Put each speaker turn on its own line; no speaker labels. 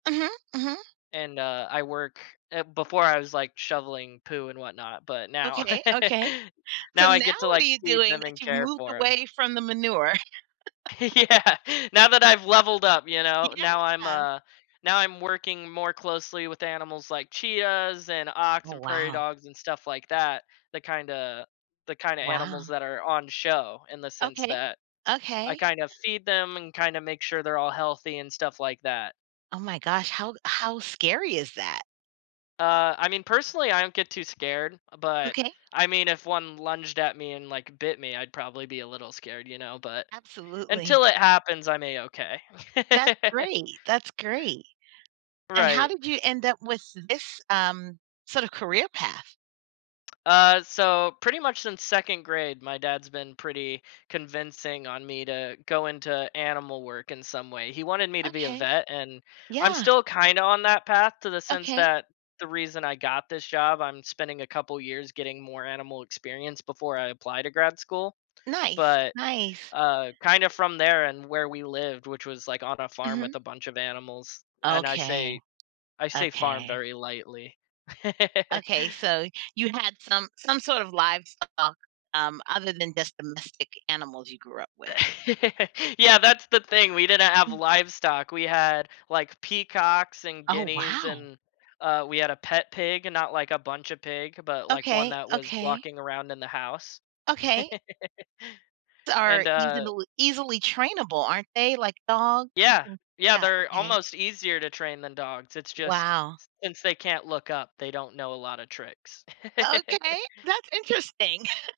Mhm. Mhm.
And, uh, I work eh, before I was, like, shoveling poo and whatnot, but now
Okay, okay. So,
now I
now,
get to,
what are
like,
you
feed
doing
them
that
and
you've
care
moved
for 'em.
away from the manure?
Yeah. Now that I've leveled up, you know? Now, I'm
Yeah.
a now I'm working more closely with animals like chias, and ox,
Oh,
and prairie
wow.
dogs, and stuff like that. The kinda the kinda animals
Wow.
that are on the show, in the sense
Okay.
that, I
Okay.
kind of feed them and kinda make sure they're all healthy and stuff like that.
Oh my gosh, how how scary is that?
Uh, I mean, personally, I don't get too scared, but,
Okay.
I mean, if 1 lunged at me and, like, bit me, I'd probably be a little scared, you know? But,
Absolutely.
until it happens, I'm a-okay.
That great, that's great. And how
Right.
did you end up with this, um, sort of career path?
Uh, so pretty much since 2nd grade, my dad's been pretty convincing on me to go into animal work in some way. He wanted me to be a
Okay.
vet, and I'm
Yeah.
still kinda on that path to the sense
Okay.
that the reason I got this job, I'm spending a couple years getting more animal experience before I apply to grad school.
Nice.
But,
Nice.
uh, kinda from there and where we lived, which was, like, on a farm
Mhm.
with a bunch of animals. And I
Okay.
say I say farm
Okay.
very lightly.
Okay. So, you had some some sort of livestock, um, other than just domestic animals you grew up with.
Yeah, that's the thing. We didn't have
Mm.
livestock. We had, like, peacocks, and
Oh,
guineas,
wow.
and uh, we had a pet pig and not like a bunch of pig, but like 1
Okay,
that was
okay.
walking around in the house.
Okay. T are
And,
easy to
uh
loo easily trainable, aren't they? Like dog?
Yeah.
People
Yeah,
Yeah.
they're
Okay.
almost easier to train than dogs. It's just
Wow.
since they can't look up, they don't know a lotta tricks.
Okay. That's interesting.